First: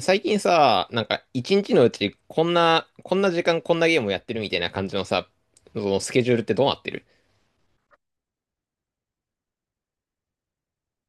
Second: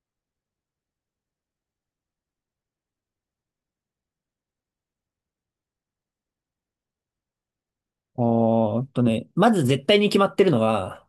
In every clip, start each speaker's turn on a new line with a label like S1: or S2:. S1: 最近さ、なんか一日のうちこんな、こんな時間こんなゲームをやってるみたいな感じのさ、そのスケジュールってどうなってる？
S2: おーっとね、まず絶対に決まってるのは、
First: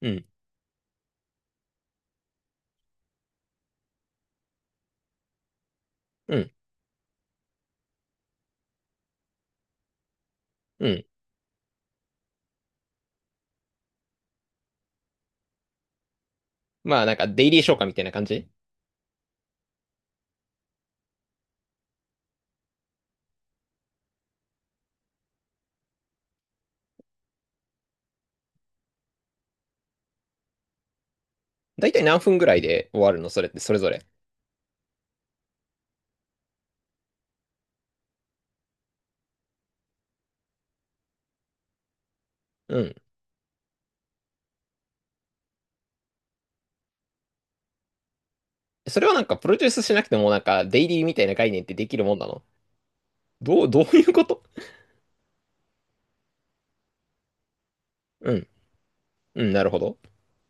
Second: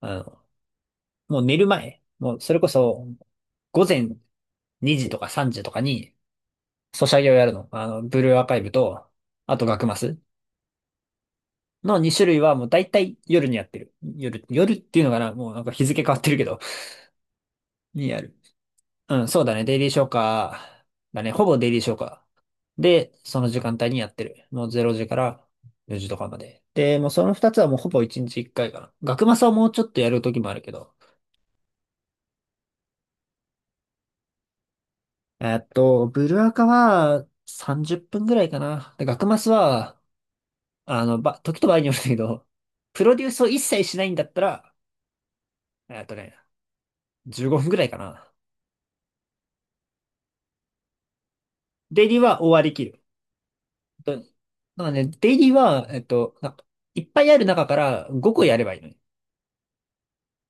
S1: う
S2: あ
S1: ん、
S2: の、もう寝る前、もうそれこそ午前2時とか3時とかに、
S1: うん、
S2: ソシャゲをやるの。あの、ブルーアーカイブと、あと学マス
S1: うん。
S2: の2種類はもう大体夜にやってる。夜っていうのかな。もうなんか日付変わってるけど、
S1: まあなんかデイリー消化みたい
S2: に
S1: な
S2: や
S1: 感
S2: る。
S1: じ。
S2: うん、そうだね。デイリー消化だね。ほぼデイリー消化。で、その時間帯にやってる。もう0時から4時とかまで。で、もうその2つはもうほぼ1日1回かいかな。学マスはもうちょっとやる時もあるけど、
S1: だいたい何分ぐらいで終わるの、それってそれぞれ？
S2: ブルアカは30分ぐらいかな。で、学マスは、時と場合によるんだけど、
S1: うん。
S2: プロデュースを一切しないんだったら、えっとね、15分ぐらいかな。
S1: それはなんかプロデュースしなくてもなんかデイリーみたいな概念ってできる
S2: デイ
S1: も
S2: リ
S1: ん
S2: ー
S1: なの？
S2: は終わりきる。
S1: どう、どうい
S2: と、
S1: うこと
S2: なんかね、デイリーは、いっぱいある中から
S1: う
S2: 5個
S1: ん、
S2: やればいいのに。
S1: うん、なるほど。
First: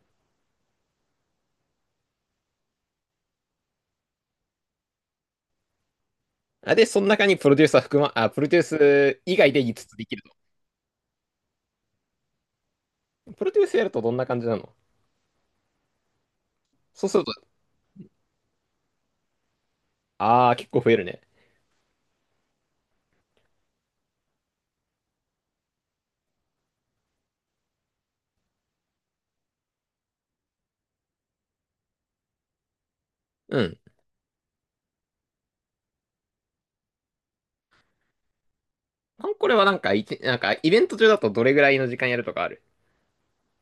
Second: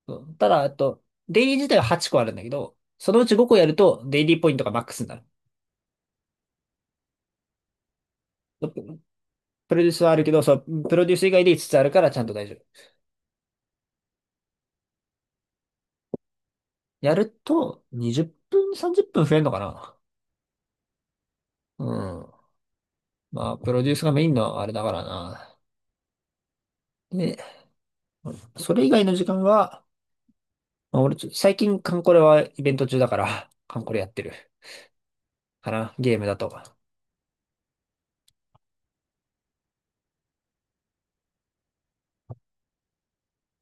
S2: そう。ただ、えっと、デイリー自体は8個あるんだけど、そのうち5個やると、デイリーポイントがマックスになる。
S1: あ、で、その中にプロデュース以外で
S2: プロ
S1: 5つ
S2: デュー
S1: つ
S2: ス
S1: で
S2: は
S1: き
S2: あ
S1: る
S2: る
S1: と。
S2: けど、そう、プロデュース以外で5つあるからちゃんと大丈夫。
S1: プロデュースやるとどんな感じなの？そう
S2: や
S1: する
S2: る
S1: と、
S2: と、20分、30分増えるのかな。
S1: あー、結構増えるね。
S2: うん。まあ、プロデュースがメインのあれだからな。で、それ以外の時間は、まあ、俺ちょ、最近、カンコレはイベント中だから、
S1: うん。
S2: カンコレやってる。かな、ゲームだと。
S1: あんこれはなんか、なんか、イベント中だとどれぐらいの時間やるとかある？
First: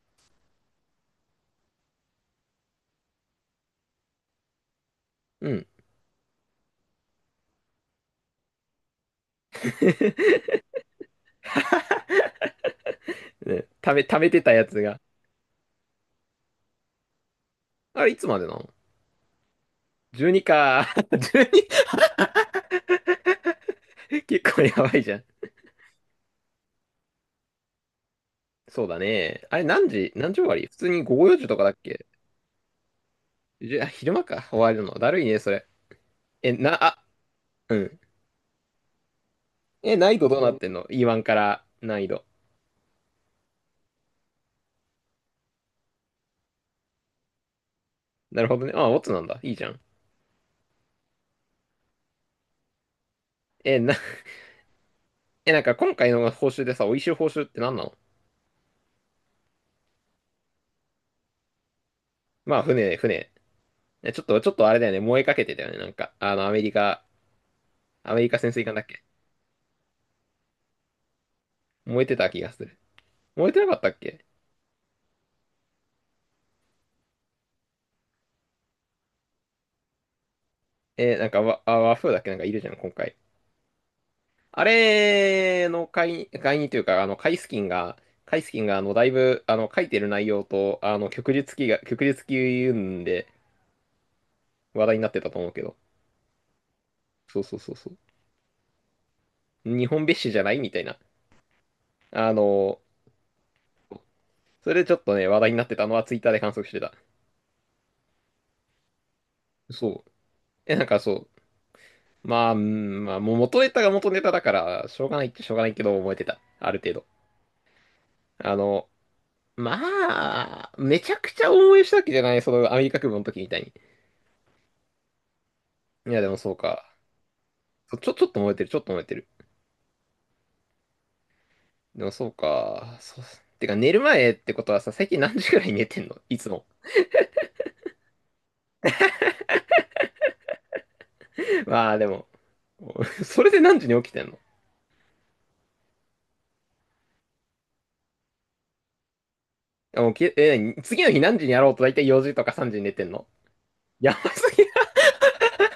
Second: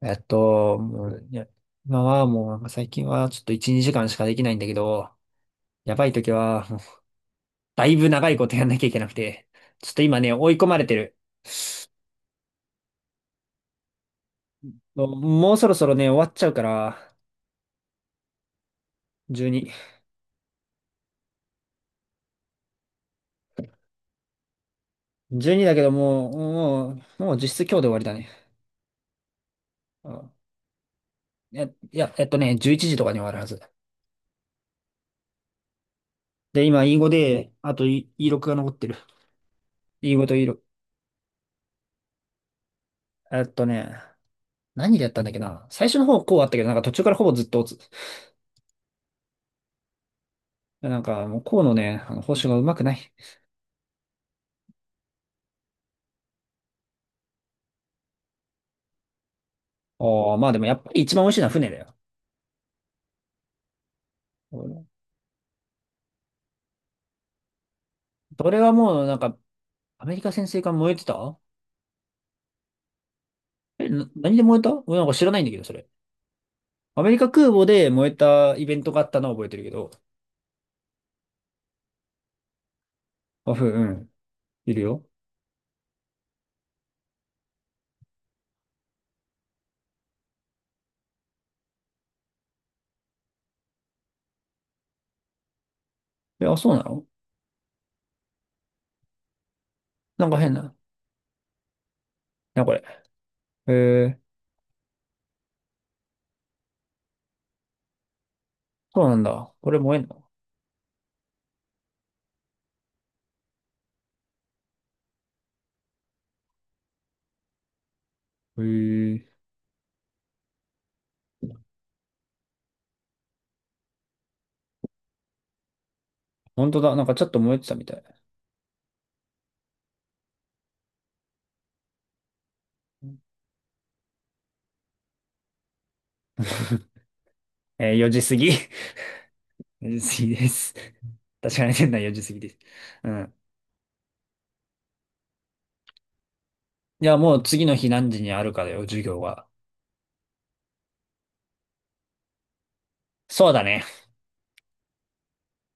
S2: えっと、もう、いや、今はもう、なんか最近はちょっと1、2時間しかできないんだけど、
S1: うん。
S2: やばい時は、もうだいぶ長いことやんなきゃいけなくて、ちょっ と今ね、追い込まれてる。
S1: ね、食べてたやつが。
S2: もうそろそろね、終わっちゃうから、
S1: あれ、いつまでなの？
S2: 12。
S1: 12 か。12？ 結構やばいじゃん。
S2: 12だけど、もう実質今日で終わりだね。
S1: そうだね。あれ、何
S2: う
S1: 時何
S2: ん。
S1: 時終わり、普通に午後4時とかだっけ？
S2: 11時とかに終わるはず。
S1: じゅあ、昼間か。終わるの。だるいね、それ。え、
S2: で、
S1: な、
S2: 今、
S1: あ、
S2: E5 で、あ
S1: う
S2: と
S1: ん。
S2: E6 が残ってる。
S1: え、難易
S2: E5
S1: 度
S2: と
S1: どうなって
S2: E6。
S1: んの？ E1 から難易度。
S2: えっとね、何でやったんだっけな。最初の方、こうあったけど、なんか途中からほぼずっと落つ。
S1: なるほどね。あ、オッツなんだ。いいじゃん。
S2: なんか、もうこうのね、あの報酬がうまくない。
S1: え、な、え、なんか今回の報酬でさ、美味しい報酬って何なの？
S2: おー、まあでもやっぱり一番美味しいのは船だよ。
S1: まあ、船、船。えちょっと、ちょっとあれだよね。燃えかけてたよね。なんか、アメリカ
S2: そ
S1: 潜
S2: れ
S1: 水
S2: は
S1: 艦だっ
S2: も
S1: け？
S2: う、なんか、アメリカ潜水艦燃えてた。
S1: 燃えてた気がする。燃えてなかったっけ？
S2: 何で燃えた、俺なんか知らないんだけど、それ。アメリカ空母で燃えたイベントがあったのは覚えてるけど。
S1: なんか、和風だっけ、なんかいるじゃん、今回。
S2: あ、ふうん。
S1: あ
S2: いるよ。
S1: れの会員というか、カイスキンが、だいぶ、書いてる内容と、旭日記、うん、で話題になってたと思うけど。
S2: え、あ、そうなの。
S1: そうそうそうそう。日本別
S2: なん
S1: 紙
S2: か
S1: じゃな
S2: 変
S1: いみ
S2: な。
S1: たいな。あ
S2: な、これ。
S1: の、
S2: へえ、
S1: それでちょっとね、話題になってたのはツイッターで観測してた。
S2: そうなんだ。これ燃え
S1: そ
S2: ん
S1: う。
S2: の。
S1: え、なんかそう。まあ、うん、まあ、もう元ネタが元ネタだから、しょうがないっちゃしょうがないけど、覚えてた。ある程度。あ
S2: へ
S1: の、
S2: え。
S1: まあ、めちゃくちゃ応援したわけじゃない、そのアメリカ空母の時みたいに。いや、でもそう
S2: 本当
S1: か。
S2: だ。なんかちょっと燃えてたみたい。
S1: ちょっと燃えてる、ちょっと燃えてる。でもそうか。そう、てか寝る前ってことはさ、最近何時ぐらいに寝てんのいつも？
S2: えー4時過ぎ。4時過ぎです。確かに店
S1: まあ
S2: 内
S1: で
S2: 4時
S1: も、
S2: 過ぎです。う ん。
S1: それで何時に起きてんの？
S2: じゃあもう次の日何時にあるかだよ、授業は。
S1: あもうきえ、次の日、何時にやろうと大体4時とか3時に寝てんの？
S2: そうだね。
S1: やばすぎ。ちょ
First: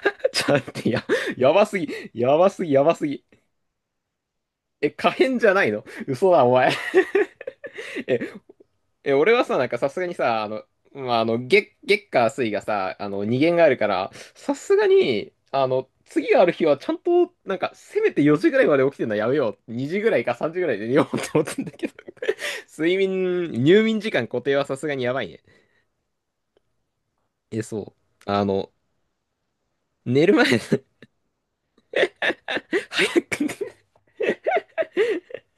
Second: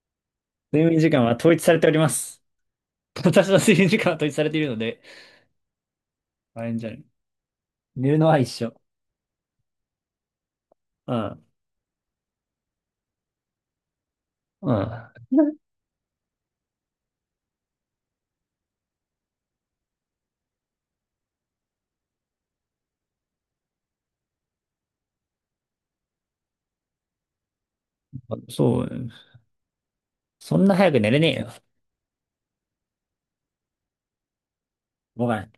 S1: っと待っ
S2: 睡
S1: て、
S2: 眠
S1: や、
S2: 時間は
S1: や
S2: 統一
S1: ば
S2: さ
S1: す
S2: れ
S1: ぎ。
S2: ておりま
S1: や
S2: す。
S1: ばすぎ、やばすぎ。
S2: 私の睡眠時間は統一されているの
S1: え、
S2: で、
S1: 可変じゃないの？嘘だ、お
S2: あ
S1: 前。
S2: れ んじゃない。寝
S1: え
S2: るのは一緒。
S1: え、俺はさ、なんかさすがにさ、
S2: う
S1: まあ、
S2: ん。
S1: 月火水がさ、二限があるから、さ
S2: う
S1: すが
S2: ん。
S1: に、次がある日はちゃんと、なんか、せめて4時ぐらいまで起きてるのはやめよう。2時ぐらいか3時ぐらいで寝ようって思ったんだけど。入眠時間固定はさすがにやばいね。え、そう。
S2: そう。
S1: 寝る前、
S2: そんな 早く寝れねえよ。
S1: 早く寝る。
S2: ごめん。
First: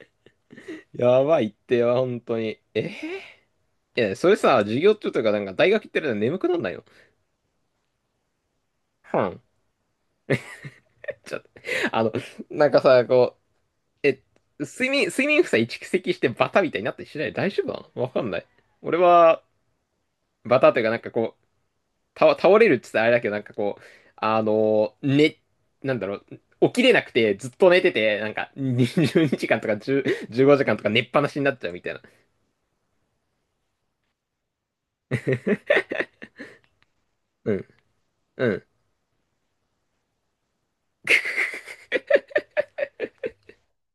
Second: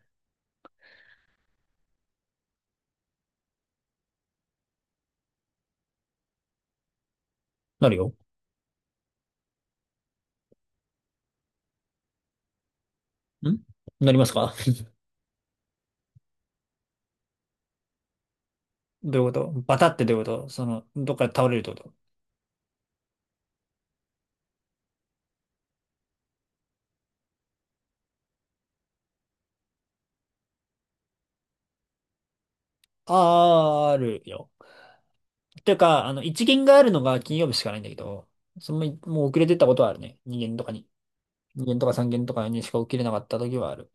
S1: やばいってよ本当に。いや、それさ、授業中とか、なんか、大学行ってるの眠くなんないの？
S2: なるよ。
S1: はん。ちょっと、あの、なんかさ、こ
S2: ん、
S1: う、
S2: なり
S1: え、
S2: ますか。
S1: 睡眠負債蓄積してバタみたいになったりしない？大丈夫なの？わかんない。俺
S2: どういうこ
S1: は、
S2: と。バタってどういうこと。
S1: バ
S2: そ
S1: タという
S2: の、
S1: かなんか
S2: どっかで
S1: こう、
S2: 倒れるってこと。
S1: 倒れるって言ったらあれだけど、なんかこう、ね、なんだろう、起きれなくてずっと寝てて、なんか20時間とか10、 15時間とか寝っぱなしになっちゃうみたいな。
S2: あーるよ。ていうか、あの、一限があるのが金曜
S1: う
S2: 日し
S1: ん、
S2: かないんだけど、
S1: うん。
S2: その、もう遅れてったことはあるね。二限とかに。二限とか三限とかにしか起きれなかった時はある。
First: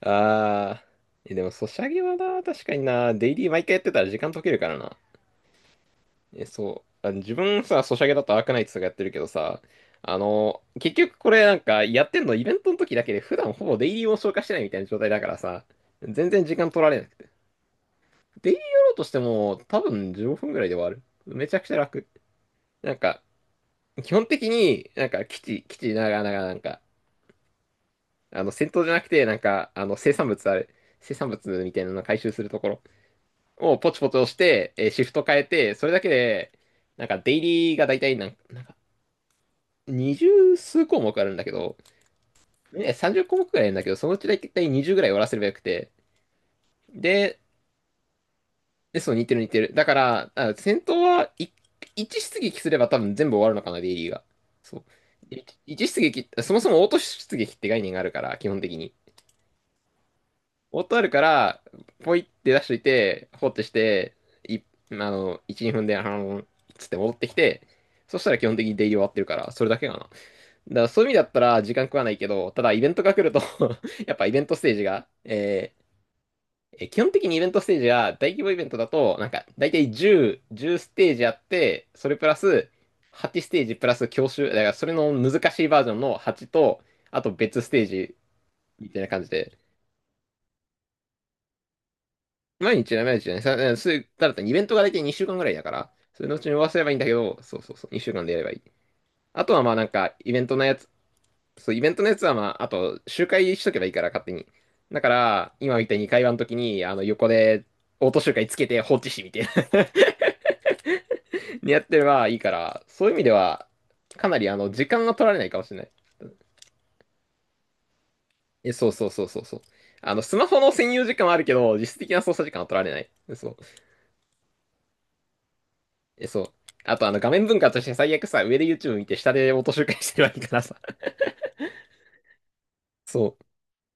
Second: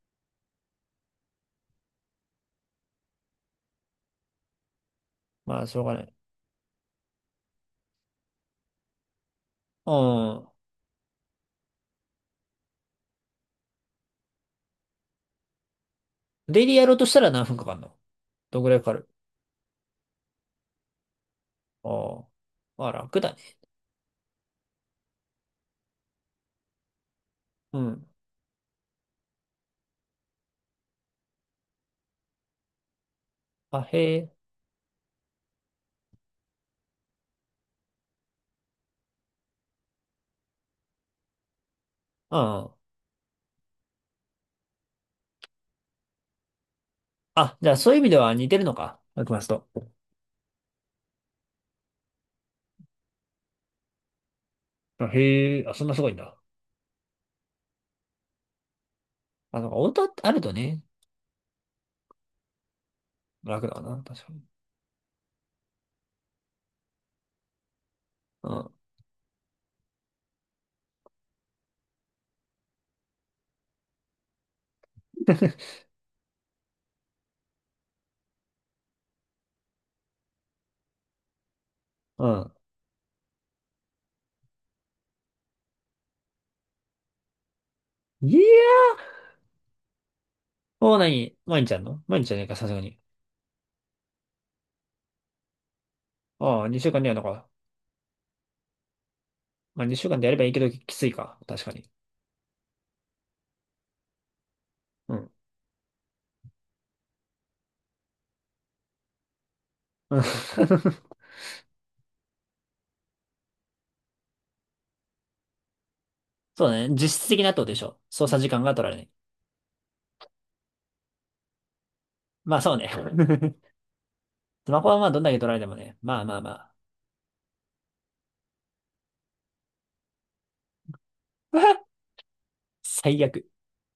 S1: あー。でも、ソシャゲはな、確かにな、デイリー毎回やってたら時間解けるからな。
S2: まあ、しょうがない。
S1: え、そう。自分さ、ソシャゲだとアークナイツとかやってるけどさ、
S2: うん。
S1: 結局これなんかやってんのイベントの時だけで普段ほぼデイリーを消化してないみたいな状態だからさ、全然時
S2: デイ
S1: 間
S2: リー
S1: 取
S2: や
S1: ら
S2: ろう
S1: れな
S2: とし
S1: く
S2: た
S1: て。
S2: ら何分かかんの。
S1: デイリ
S2: ど
S1: ー
S2: ん
S1: や
S2: ぐらいか
S1: ろ
S2: か
S1: うと
S2: る。
S1: しても多分15分ぐらいで終わる。めちゃくちゃ
S2: あ
S1: 楽。
S2: あ。まあ、
S1: なん
S2: 楽
S1: か、
S2: だね。
S1: 基本的になんか基地ながらなんか、
S2: うん。
S1: あの戦闘じゃなくてなんか、あの生産物ある。生産物みたいなの回収するところを
S2: あ、
S1: ポチポ
S2: へ
S1: チ押
S2: え。
S1: して、シフト変えて、それだけで、なんかデイリーが大体なん20数項目あるんだけど、
S2: うん。
S1: ね、30項目くらいあるんだけど、そのうちだいたい20ぐらい終わらせればよくて。で、
S2: あ、じゃあそういう意味では似てるのか。
S1: そう、
S2: マ
S1: 似
S2: ク
S1: てる
S2: マス
S1: 似て
S2: と。
S1: る。だから、戦闘は1、一出撃すれば多分全部終わるのかな、デイリーが。そう。
S2: あ、
S1: い
S2: へえ。あ、そ
S1: 一
S2: んな
S1: 出
S2: すごいん
S1: 撃っ
S2: だ。
S1: て、そもそもオート出撃って概念があるから、基本的に。
S2: あの、なんかオートあると
S1: オー
S2: ね、
S1: トあるから、ポイって出しといて、放って
S2: 楽
S1: し
S2: だわな。
S1: て、
S2: 確かに。
S1: い、あの、1、2分で、つって戻ってきて、そしたら基
S2: う
S1: 本的
S2: ん。
S1: にデイリー終わってるから、それだけかな。だからそういう意味だったら時間食わないけど、ただイベントが来ると やっぱイベントステージが、えーえー基本的にイベントステージが大規模イベントだと、なんか大体10ステージあって、それ
S2: う
S1: プラ
S2: ん。
S1: ス8ステージプラス教習、だからそれの難しいバージョンの8と、あと別ステージ
S2: いやー。
S1: みたいな感じで、
S2: もう何、毎日やんの。毎日じゃねえか、さす
S1: 毎
S2: が
S1: 日
S2: に。
S1: ね、毎日ね、さそういうただイベントが大体2週間ぐらいだから、それのうちに終
S2: あ
S1: わ
S2: あ、
S1: らせれ
S2: 2
S1: ば
S2: 週
S1: いいん
S2: 間
S1: だ
S2: に
S1: け
S2: やるの
S1: ど、
S2: か。
S1: そうそうそう、2週間でやればいい。あとはまあ
S2: ま
S1: な
S2: あ、
S1: ん
S2: 2週
S1: か
S2: 間でやればいいけど、きついか。確か
S1: イ
S2: に。
S1: ベントのやつは、まあ、あと、周回しとけばいいから、勝手に。だか
S2: うん。
S1: ら、今みたいに会話の時に、横で、オート周回つけて放置しみたいな
S2: うん。
S1: にやってればいいから、そういう意味では、かなり、時間が取られないかもしれない。
S2: そうね。実質的なってことでしょ。操作時間
S1: え、
S2: が取
S1: そ
S2: ら
S1: う
S2: れな
S1: そう
S2: い。
S1: そうそうそう。スマホの専用時間はあるけど、実質的な操作時
S2: ま
S1: 間
S2: あ
S1: は
S2: そ
S1: 取
S2: う
S1: られ
S2: ね。
S1: ない。そう。
S2: スマホはまあどんだけ取られてもね。まあ
S1: え、
S2: まあ
S1: そ
S2: ま
S1: う。
S2: あ。
S1: あと、画面分割として最悪さ、上で YouTube 見て、下でオート周回してればいいからさ。
S2: 最
S1: そ
S2: 悪。
S1: う。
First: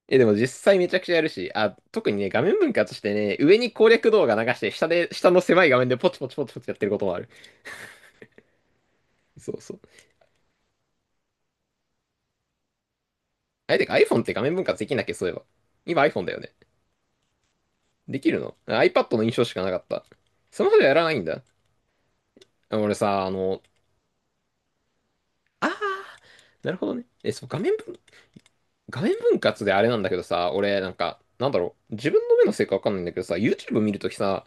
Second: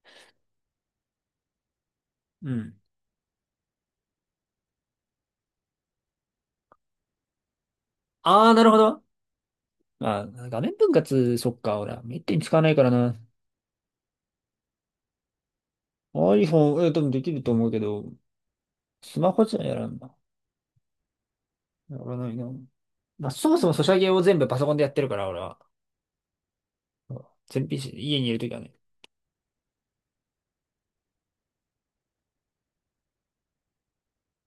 S1: え、でも実際めちゃくちゃやるし、特にね、画
S2: う
S1: 面分
S2: ん。
S1: 割してね、上に攻略動画流して、下の狭い画面でポチポチポチポチやってることもある。
S2: ああ、なるほど。
S1: そうそう。
S2: まあ、画面分割、そっか、俺は。めったに使わないからな。
S1: あれ、てか iPhone って画面分割できんだっけ、そういえば。今 iPhone だよね。
S2: iPhone、え、多分できると思うけど、
S1: できるの？ iPad
S2: ス
S1: の印
S2: マ
S1: 象
S2: ホ
S1: し
S2: じ
S1: か
S2: ゃ
S1: な
S2: や
S1: かっ
S2: らん
S1: た。
S2: な。
S1: スマホではやらないんだ。
S2: やらないな。
S1: あ俺さ、
S2: ま
S1: あ
S2: あ、そも
S1: の、
S2: そもソシャゲを全部パソコンでやってるから、俺は。
S1: あー、なるほどね。
S2: うん、
S1: え、そう、
S2: 全 PC、家にいるときはね。
S1: 画面分割であれなんだけどさ、俺、なんか、なんだろう、自分の目のせいかわかんないんだけどさ、YouTube 見るときさ、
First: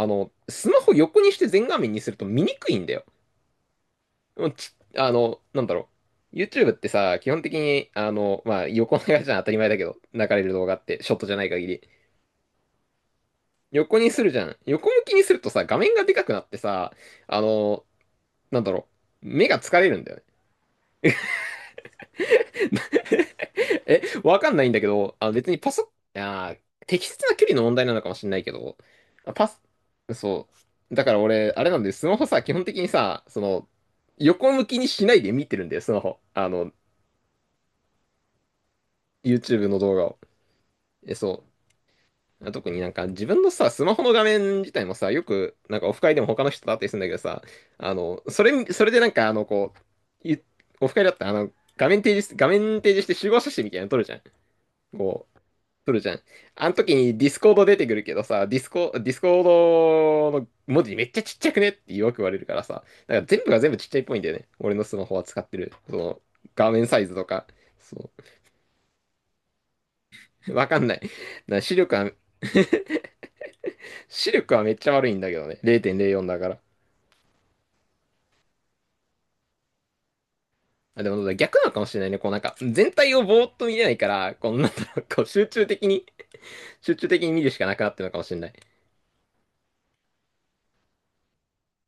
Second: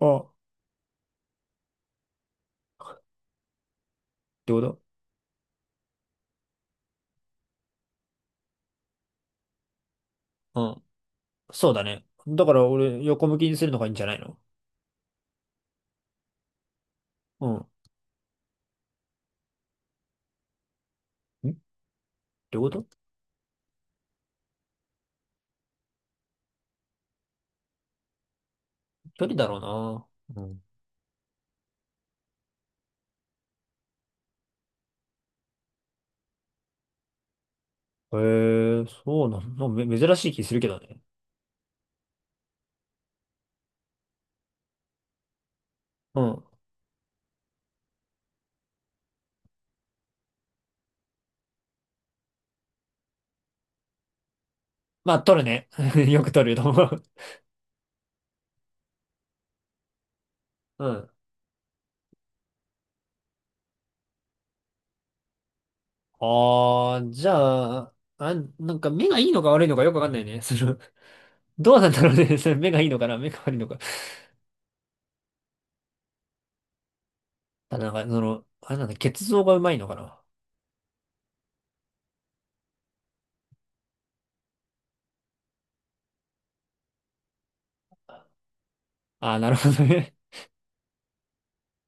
S2: ああ、っ
S1: スマホ横にして全画面にすると見にくいんだよ。もう
S2: てこ
S1: ち、
S2: と。
S1: あの、なんだろう。YouTube ってさ、基本的に、まあ、横長じゃん、当たり前だけど、流れる動画って、ショットじゃない限
S2: そうだ
S1: り。
S2: ね。だから俺、横向きにするのがいいん
S1: 横
S2: じゃ
S1: に
S2: ない
S1: するじ
S2: の。
S1: ゃん。横向きにするとさ、画面がでかくなってさ、あ
S2: うん。
S1: の、なんだろう。目が疲れるんだよね。
S2: ん、ってこと。
S1: わかんないんだけど、あの別にパソ、あー、適切な距離の問題なのかもしれないけど、
S2: 距
S1: あ
S2: 離だ
S1: パ
S2: ろ
S1: ス、
S2: うな。う
S1: そ
S2: ん。
S1: う。だから俺、あれなんで、スマホさ、基本的にさ、その、横向きにしないで見てるんだよ、スマホ。
S2: へえ、そうな
S1: YouTube
S2: の。
S1: の動
S2: め、
S1: 画
S2: 珍
S1: を。
S2: しい気するけどね。
S1: え、そう。特になんか自分のさ、スマホの画面自体もさ、よくなんかオフ会で
S2: う
S1: も他
S2: ん。
S1: の人と会ったりするんだけどさ、それでなんかこう、オフ会だったら画面提示して集合写真みたいなの撮るじゃん。
S2: まあ、
S1: こう、
S2: 取るね。
S1: 撮るじ ゃん。
S2: よく取ると
S1: あの
S2: 思
S1: 時
S2: う。
S1: にディスコード出てくるけどさ、ディスコードの文
S2: う
S1: 字め
S2: ん。
S1: っちゃちっちゃくねってよく言われるからさ、だから全部が全部ちっちゃいっぽいんだよね。俺のスマホは使ってる。その、画面サ
S2: あ
S1: イ
S2: あ、
S1: ズと
S2: じゃ
S1: か。
S2: あ、
S1: そ
S2: あ、なんか目がいいのか悪いのかよくわかんないね。
S1: う。
S2: そ
S1: わか
S2: の、
S1: んない。な
S2: ど
S1: 視
S2: うなん
S1: 力
S2: だ
S1: は
S2: ろうね。それ目がいい のかな、目が悪いのか。
S1: 視力はめっちゃ悪いんだけどね。0.04だから。
S2: ただなんか、その、あれなんだ、血像がうまいのかな。
S1: あ、でも逆なのかもしれないね。こうなんか、全体をぼーっと見れないから、こうなんだろう、こう集中的に見るしかなくなってるのかもしれない。
S2: ああー、なるほどね。